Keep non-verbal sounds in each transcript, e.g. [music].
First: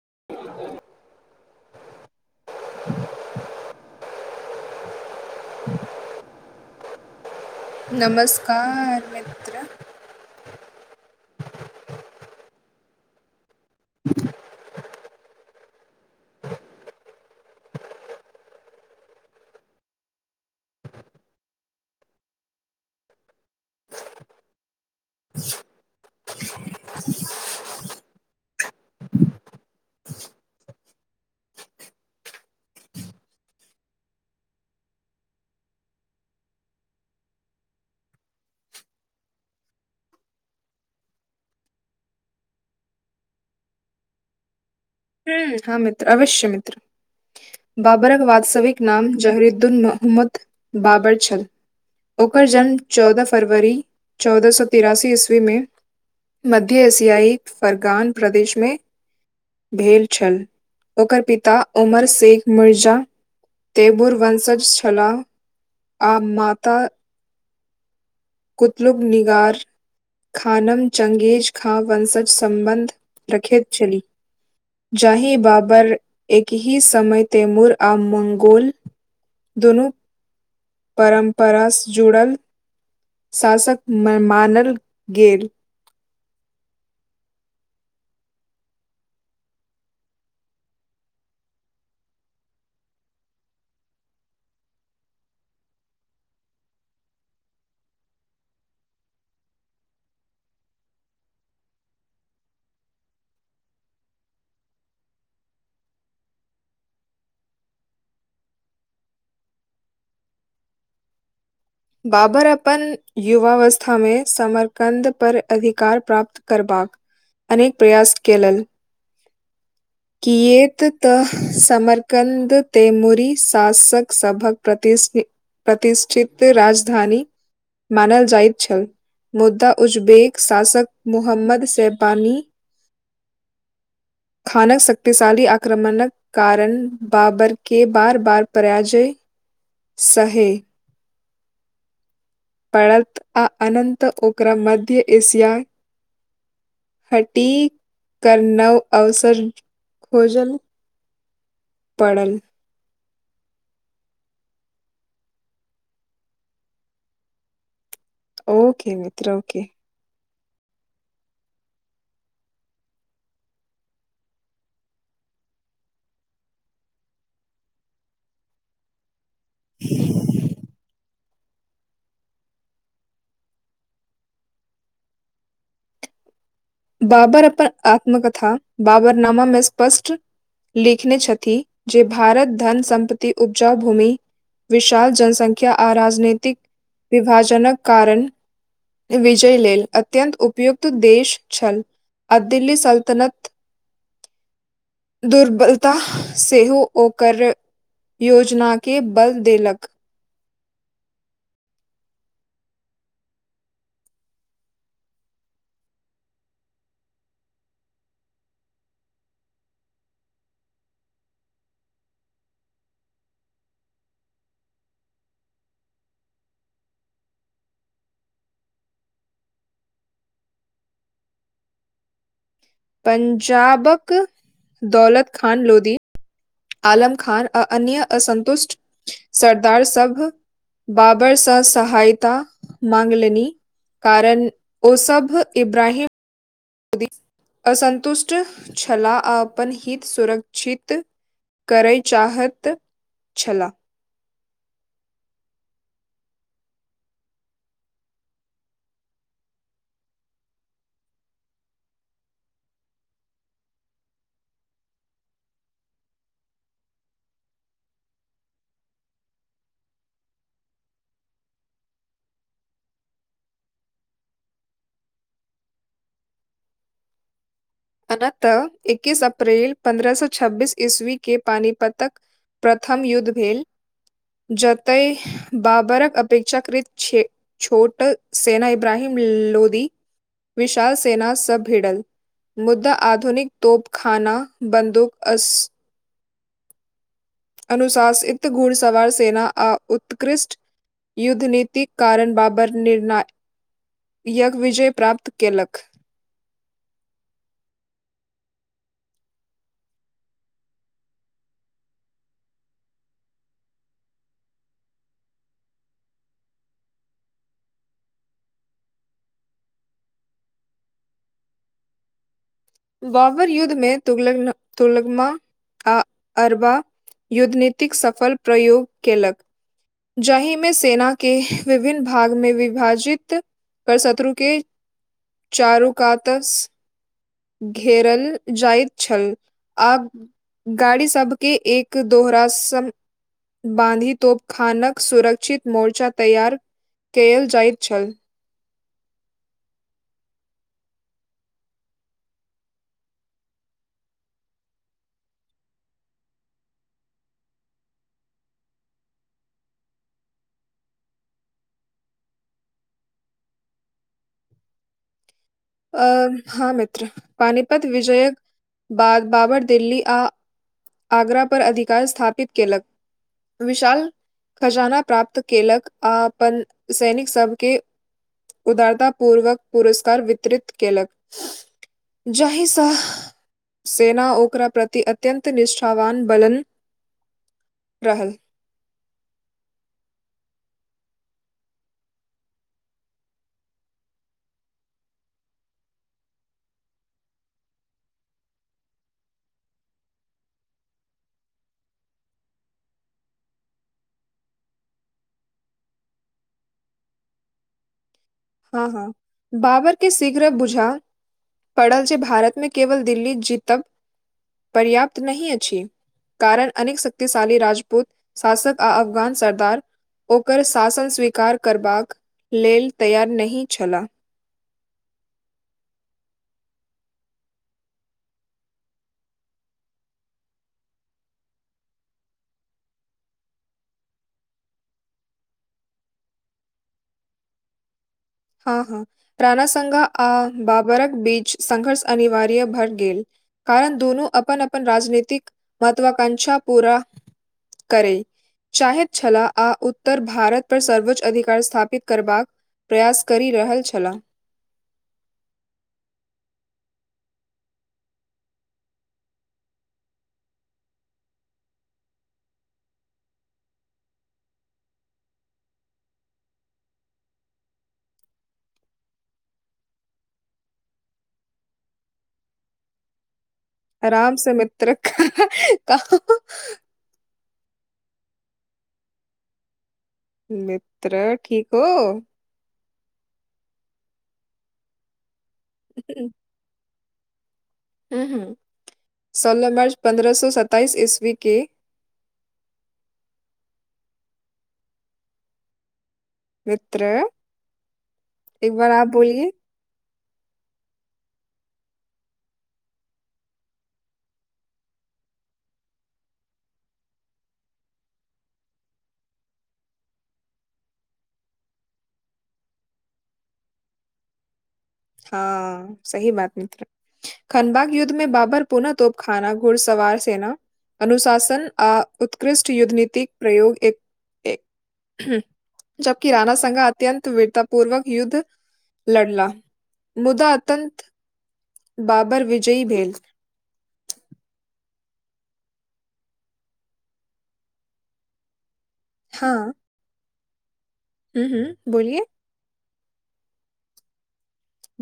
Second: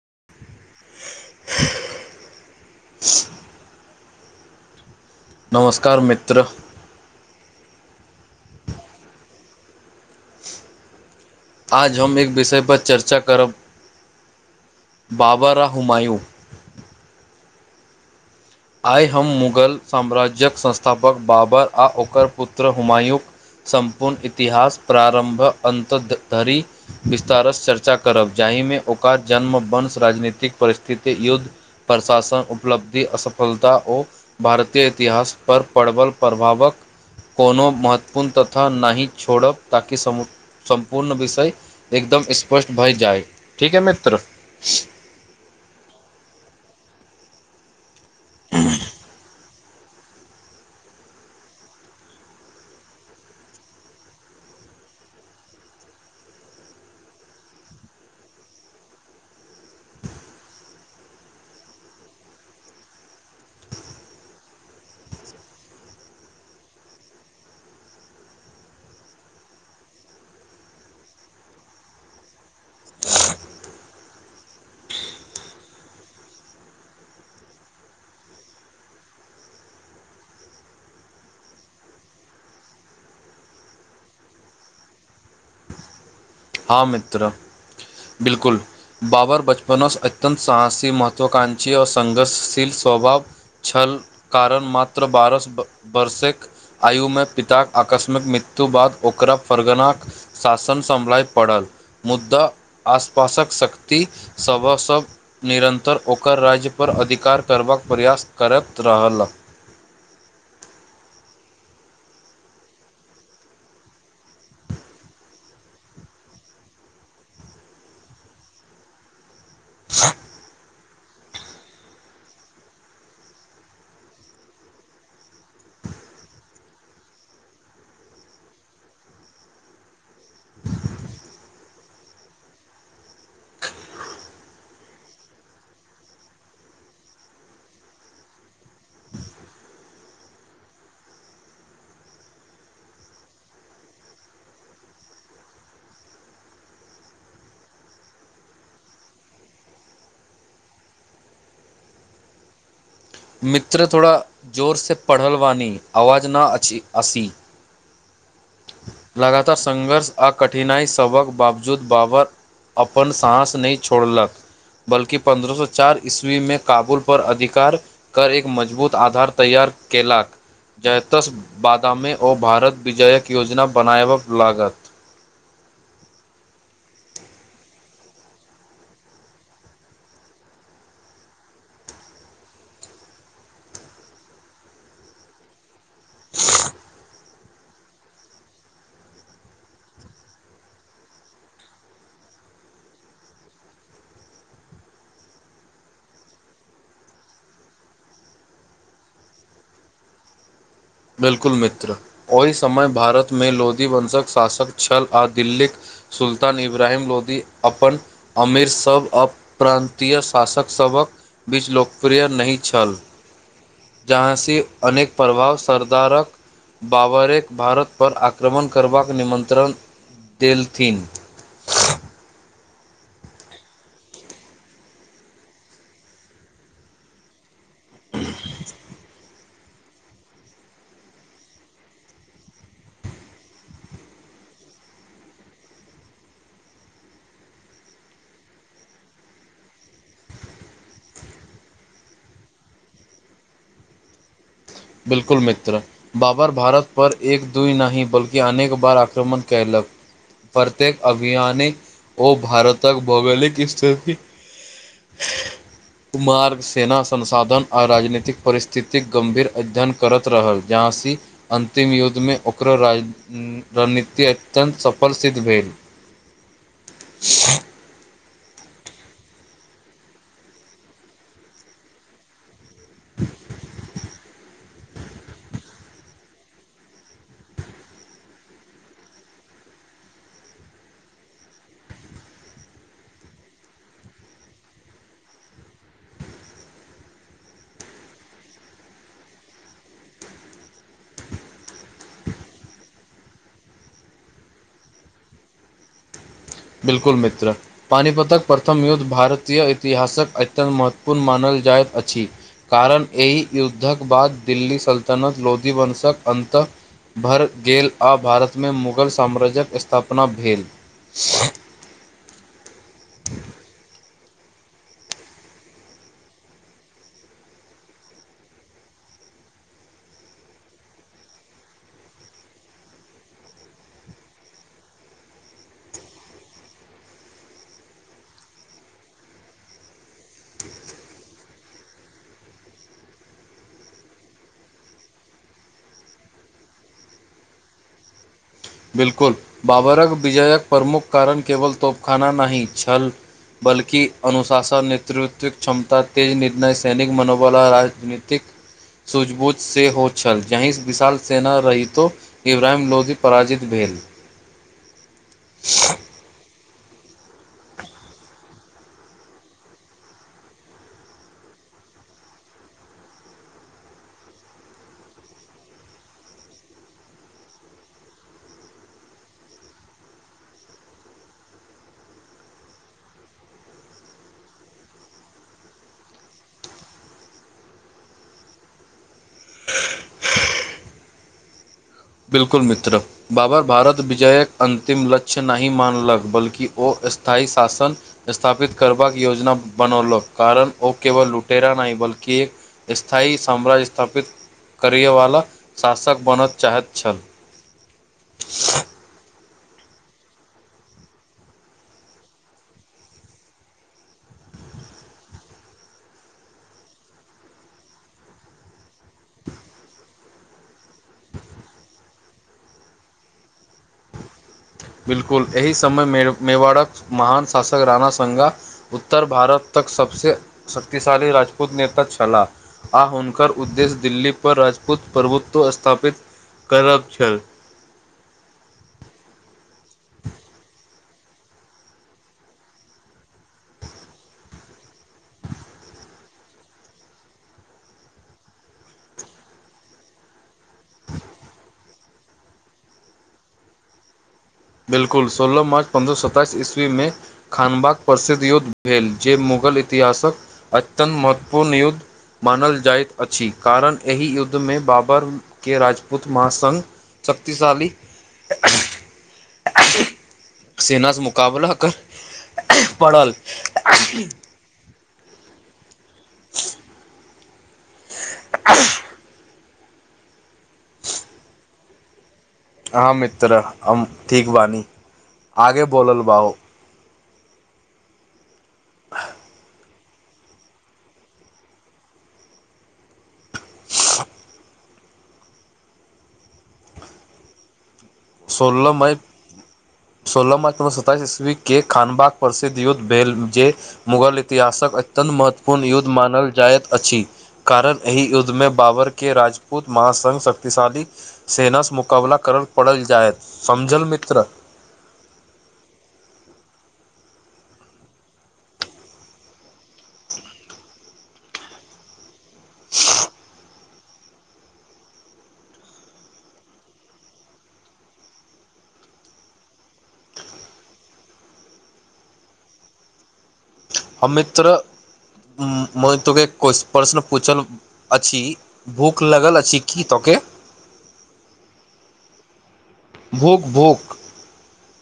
[inaudible] नमस्कार मित्र। नमस्कार मित्र। आज हम एक विषय पर चर्चा करब बाब राह हममा यू आइ हम मुगल साम्राज्य्यक संस्थापक बाबर आ ओकर पुत्र हुमायूँ सम्पूर्ण इतिहास प्रारम्भ अन्त धरि। विस्तारस चर्चा करब जाहिमे ओकर जन्म वश राजनीतिक परिस्थिति युद्ध प्रशासन उपलब्धि फलता ओ भारतीय इतिहास पर प्रबल प्रभावकऽ कोनो महत्वपूर्ण तथा नहि छोड़ ताकि समु सम्पूर्ण विषय एकदम स्पष्ट भऽ जाए ठीक है मित्र हू, हाँ मित्र अवश्य मित्र बाबरक वास्तविक नाम जहरी अब्दुल महमूद बाबर छलऽ ओकर जन्म चौदह फरवरी चौदह सए तिरासी ईस्वी मे मध्य एशियाई फर्गान प्रदेश मे भेल छल ओकर पिता उमर शेख मिर्जा। तेबुर वशज छलाह आ माता कुतलुब निगर खानम चंगेज ख वंशज सम्बन्ध रख छैलेली जाहि बाबर एकहि समय तैमुर आ मंगोल दुनू परम्पराँ जुड़ल। शास कऽ मानल गेल हँ मित्र बिल्कूल। बाबर बचपनसँ अत्यन्त साहसी महत्वाकाक्षीओ संघर्षशील स्वभाव छल कारण मात्र बारह वर्षकऽ आयुमे पिताक आकस्मिक मृत्यु बाद ओकरा परगनाक शासन सम्लय पड़ल मुदा आसपासक शक्ति सभ से निरन्तर ओकर राज्यपर अधिकार करबाक प्रयास करैत रहल बाबर अपन युववस्था मे समरकन्द पर अधिकार प्राप्त करबाकऽ अनेक प्रयास कल ह। किएत तऽ समरकन्द तेमरी शासक सभकऽ प्रतिस्नि प्रतिष्ठित राजधानी मानल जाइत छै मुद्दा उज्बेक शासक मुहम्मद सैबानी [unintelligible] खानक शक्तिशाली आक्रमणक कारण बाबर के बार बार पराजय सहे पड़त आ अनंत ओकरा मध्य एशिया हटी कनव अवसर [inaudible] खोजल परल मित्र थोड़ा जोर से पढ़ल वाणी आवाज न अछि अँसी ओके मित्र लगातार ओके। संघर्ष आ कठिनाइ सभक बावजूद बाबर अपन साँस नहि छोड़लक बल्कि पन्द्रह सौ चार ईस्वी मे काबुल पर अधिकार करैक मजबूत आधार तैयार कयेलक जतैस बादामें ओ भारत विजयक योजना बनायबऽ लागत बाबर अपन आत्मकथा बाबरनामा म स्पष्ट लिखने छथि जे भारत धन सम्पति उपजाउ भूमि विशाल जनसंख्या आ राजनीतिक विभाजनक कारण विजय लेल अत्यंत उपयुक्त देश छल अ दिल्ली सल्तनत दुर्बलता सेहो ओकर योजना के बल देलक बिल्कुल मित्र ओहि समय भारतमे लोधी वंशक शासक छल आ दिल्लीक सुल्तान इब्रहिम लोधी अपन अमेर सभ अप्रान्तीय शासक सभक बीच लोकप्रिय नहि छल [inaudible] जहाँ अनेक प्रभावसँ सरदारक बाबरे क भारत पर आक्रमण करबाक निमंत्रण देल थिन पंजाब क दौलत खान लोधी आलम खान आ अन्य असन्तुष्ट सरदार सब बाबर सँ सहायता माँग लनि कारण ओ सब इब्रहिम [inaudible] असन्तुष्ट छलाह आ अपन हित सुरक्षित करै चाहैत छला बिल्कुल मित्र बाबर भारत पर एक दूइ नहि बल्कि अनेक बार आक्रमण कयलक प्रत्येक अभियानिक ओ भारतक भौगोलिक स्थिति मार्ग सेना संसाधन आ राजनीतिक परिस्थिति गंभीर अध्ययन करैत रहल जहाँ सी अंतिम युद्धमे ओकरो राज्य रणनीति अत्यन्त सफल सिद्ध भेल [inaudible] अनतः ऐकिस अप्रैल पन्द्रह सौ छब्बीस ईस्वी के पानिपात क प्रथम युद्ध भेल जतए बाबरक अपेक्षाकृत छैय छोट सेना इब्रहिम लोधी विशाल सेना सब भिड़ल मुद्दा आधुनिक तोप खाना बन्दूक अस अनुशासित घुड़सवार सेना आ उत्कृष्ट युद्ध निति कारण बाबर निर्णाय याज्ञ विजय प्राप्त कयेलक बिल्कूल मित्र पानीपतक प्रथम युद्ध भारतीय इतिहास कऽ अत्यन्त महत्वपूर्ण मानल जाइत अछि कारण एहि युद्ध कऽ बाद दिल्ली सल्तनत लोधी वंशक अन्त भरि गेल आ भारतमे मुगल साम्राज्यक स्थापना भेल। बावर युद्ध मे तुलगमा आ अरबा युद्धनीति कऽ सफल प्रयोग कयेलक जाहिमे सेना के विभिन्न भागमे विभाजित पर शत्रु कऽ चारु काातस घेरल जाइत छै आब गाड़ी सभके एक दोहरा सम बाँधितोप खानक सुरक्षित मोर्चा तैयार कल जाइत छै बिल्कूल बाबरक विजयक प्रमुख कारण केवल तोपखाना नहि छल बल्कि अनुशासन नेतृत्वक क्षमता तेज निर्णय सैनिक मनोबल आ राजनीति कऽ सूझबूझ से हो छै यी विशाल सेना रहितो इब्रहिम लोधी पराजित भेल आ हँ मित्र पानिपत विजयक ब बाबर दिल्ली आ आगरा पर अधिकार स्थापित केल कऽ विशाल खजाना प्राप्त केल ककऽ आ अपन सैनिक सभके उदारता पूर्व कऽ पुरस्कार वितरित केलक जाहि सँ सेना ओकरा प्रति अत्यन्त निष्ठावान बलन रहल बिल्कुल मित्र। बावर भारत विजयक अंतिम लक्ष्य नहि मानलक बल्कि ओ स्थायी शासन स्थापित करबा कऽ योजना बनौल कारण ओ केवल लुटेरा नहि बल्कि एक स्थायी साम्राज्य स्थापित करयवला शासक बनय चाहैत छै हँ, हँ बाबर के शीघ्र बुझा पड़ल ज भारतमे केवल दिल्ली जीतब पर्याप्त नहि अछि कारण अनेकऽ शक्तिशाली राजपूत शासक आ अफगान सरदार ओकर शासन स्वीकार करबाकऽ लेल तैयार नहि छलाह बिल्कूल एहि समय मेवाड़क महान शासक राणा संघ उत्तर भारत तक सभसँ शक्तिशाली राजपूत नेता छला। आ हुनक उद्देश्य दिल्ली पर राजपूत प्रभुत्व स्थापित करब छै हँ हँ रणा सघा आ बाबरकऽ बीच संघर्ष अनिवार्य भर गेल कारण दोनू अपन अपन राजनीतिक महत्वाकांषा पूरा करै। चाहैत छला आ उत्तर भारत पर सर्वोच्च अधिकार स्थापित करबाक प्रयास करि रहल छै बिल्कूल सोलह मार्च पन्द्रह सए सत्तइस ईस्वीमे खानबाक प्रसिद्ध युद्ध भेल जे मुगल इतिहासकऽ अत्यन्त महत्वपूर्ण युद्ध मानल जाइत अछि कारण एहि युद्ध मे बावर के राजपूत महासङघ शक्तिशाली। सेना सँ मुकाबला कर पड़ल आ राम से मित्र कह [inaudible] [inaudible] [unintelligible] [unintelligible] सोलह मार्च पन्द्रह सौ सताइस ईस्वी के मित्र एक बार सोलह आप मइ बोलिए सोलह मार्च उन्नैस सौ सताइस ईस्वी के खानबाक परसिद्ध युद्ध भेल जे मुगल इतिहासक अत्यन्त महत्वपूर्ण युद्ध मानल जाइत अछि कारण एहि युद्ध मे बाबर के राजपूत महासंघ शक्तिशाली सेना स मुकाबला करल पड़ल जायत समझल मित्र हँ सही बात मित्र खनबाक युद्ध मे बाबर पुनः तोप खाना घुड़सवार सेना अनुशासन आ उत्कृष्ट युद्ध नीतिक प्रयोग एक एक जबकि राना संघा अत्यन्त वीरता पूर्वक युद्ध लड़ला मुदा अतंत बाबर विजयी भेल हम मित्र [unintelligible] के प्रश्न पूछल अछि भूख लागल अछि की तोके [unintelligible] हूँ हूँ [unintelligible] भूक भूक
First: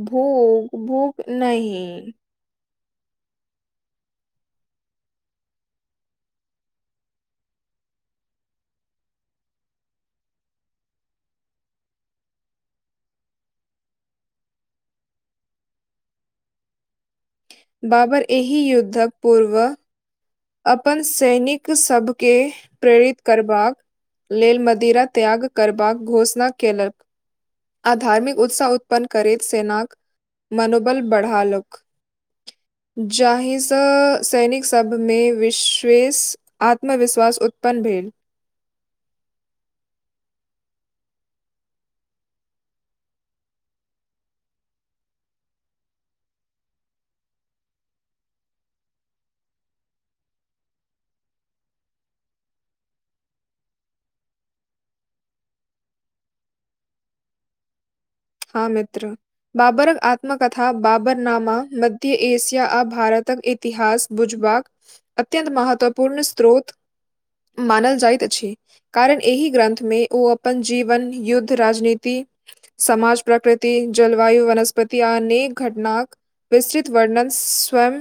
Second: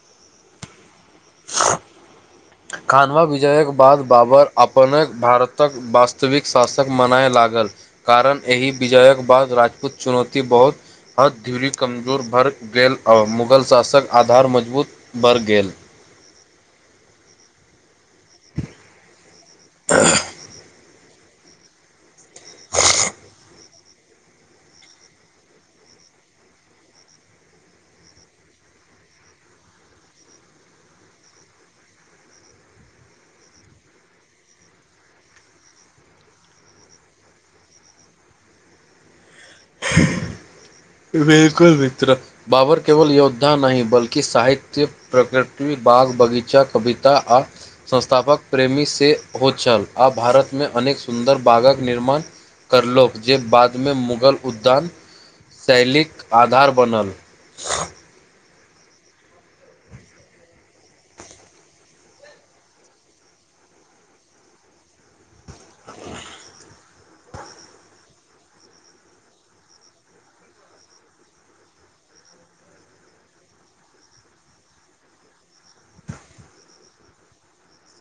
भूक भूक [unintelligible] खानवा विजयक बाद बाबर अपने भारतक वास्तविक शासक मनाय लागल कारण एहि विजयक बाद राजपूत चुनौती बहुत हद ध्यरी कमजोर भरि गेल आओर मुगल शासक आधार मजबूत बढ़ि गेल बाबर एहि युद्धक पूर्व [inaudible] अपन सैनिक सबके प्रेरित करबाक लेल मदिरा त्याग करबाक घोषणा केलक आ धार्मिक उत्साह उत्पन्न करैत सेनाक मनोबल बढ़आलक जाहिसँ सैनिक सब मे विशेष आत्मविश्वास उत्पन्न भेल बिलकुल मित्र बाबर केवल योद्धा नहि बल्कि साहित्य प्रकृति बाग बगीचा कविता आ संस्थापक प्रेमी सेहो छल आ भारतमे अनेक सुन्दर बागक निर्माण करलोक जे बादमे मुगल उद्यान शैलीक आधार बनल हँ मित्र बाबरक आत्मकथा बाबर नामा मध्य एशिया आ भारतक इतिहास बुझबाठ अत्यंत महत्वपूर्ण स्रोत मानल जाइत अछि कारण एहि ग्रन्थमे ओ अपन जीवन युद्ध राजनीति समाज प्रकृति जलवायु वनस्पति आ अनेक घटनाक विस्तृत वर्णन स्वयं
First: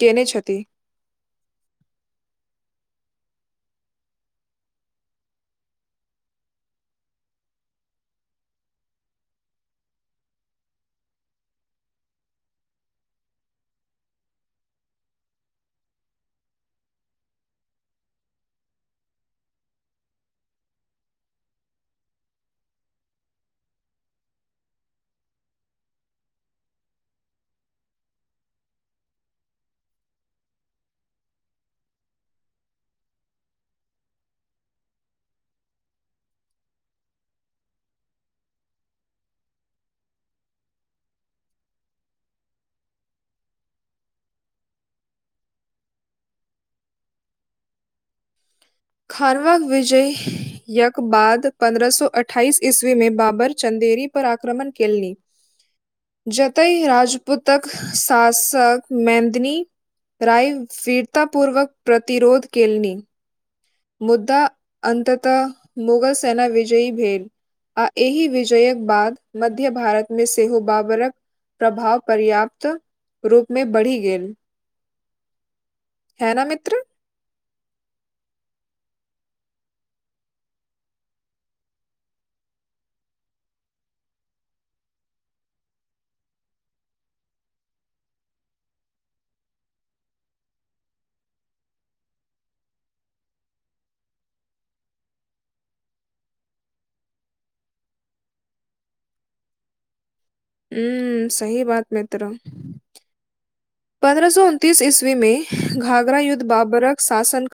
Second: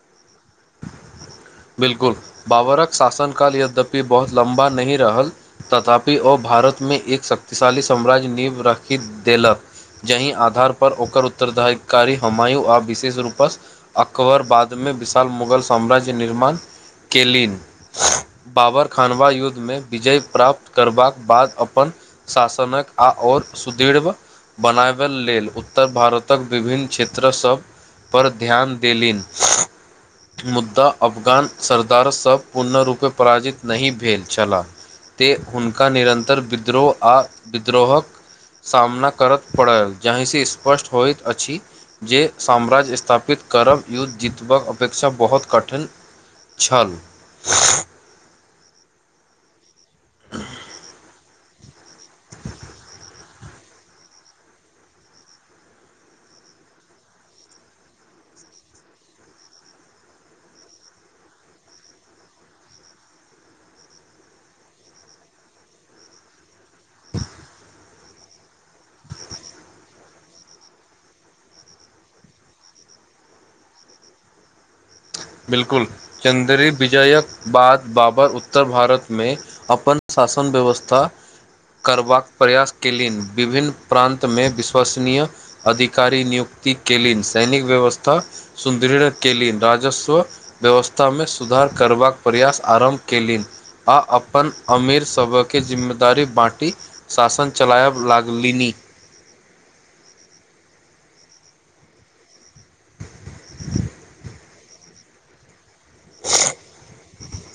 केने छथि बिल्कुल बाबरक शासन काल यद्यपि बहुत लम्बा नहि रहल तथापि ओ भारतमे एक शक्तिशाली साम्राज्य नींव राखि देलक जाहि आधारपर ओकर उत्तराधिकारी हुमांयु आर विशेष रूपसँ अकबर बादमे विशाल मुगल साम्राज निर्माण केलीन बाबर खानवा युद्धमे विजय प्राप्त करबाक बाद अपन शासनक आ और सुदृब बनाबै लेल उत्तर भारतक विभिन्न क्षेत्रसभ पर ध्यान देलनि मुद्दा अफगान सरदार सभ पूर्णरूपे पराजित नहि भेल छलाह तेँ हुनका निरन्तर विद्रोह आ विद्रोहक सामना करत पड़ल जहि से स्पष्ट होइत अछि जे साम्राज्य स्थापित करब युद्ध जितबाक अपेक्षा बहुत कठिन छल खानवाक विजय यक बाद पन्द्रह सो अठाइस ईस्वी मे बाबर चदेरी पर आक्रमण केली [inaudible] जतहि राजपूतक शासक मेंदनी [unintelligible] पूर्वक प्रतिरोध केलनि मुद्दा अन्ततः मुगल सेैना विजय भेल आ एहि विजयक बाद मध्य भारत मे सेहो बाबरक प्रभाव पर्याप्त रूप मे बढ़ि गेल बिलकुल है न चन्द्ररी मित्र? बिजयकऽ बाद बाबर उत्तर भारत मे अपन शासन व्यवस्था करबाक प्रयास कयलनि विभिन्न प्रान्तमे विश्वसनीय अधिकारी नियुकति कल सैनिक व्यवस्था सुदृढ़ केलिन राजस्व व्यवस्थामे सुधार करबाक प्रयास आरम्भ कयलनि आ अपन अमीर सभके जिम्मेदारी बाँटी शासन चलायब लागलीनी हूँ सही बात मित्र पन्द्रह सौ तीस ईस्वीमे घाघरा युद्ध बाबरक शासन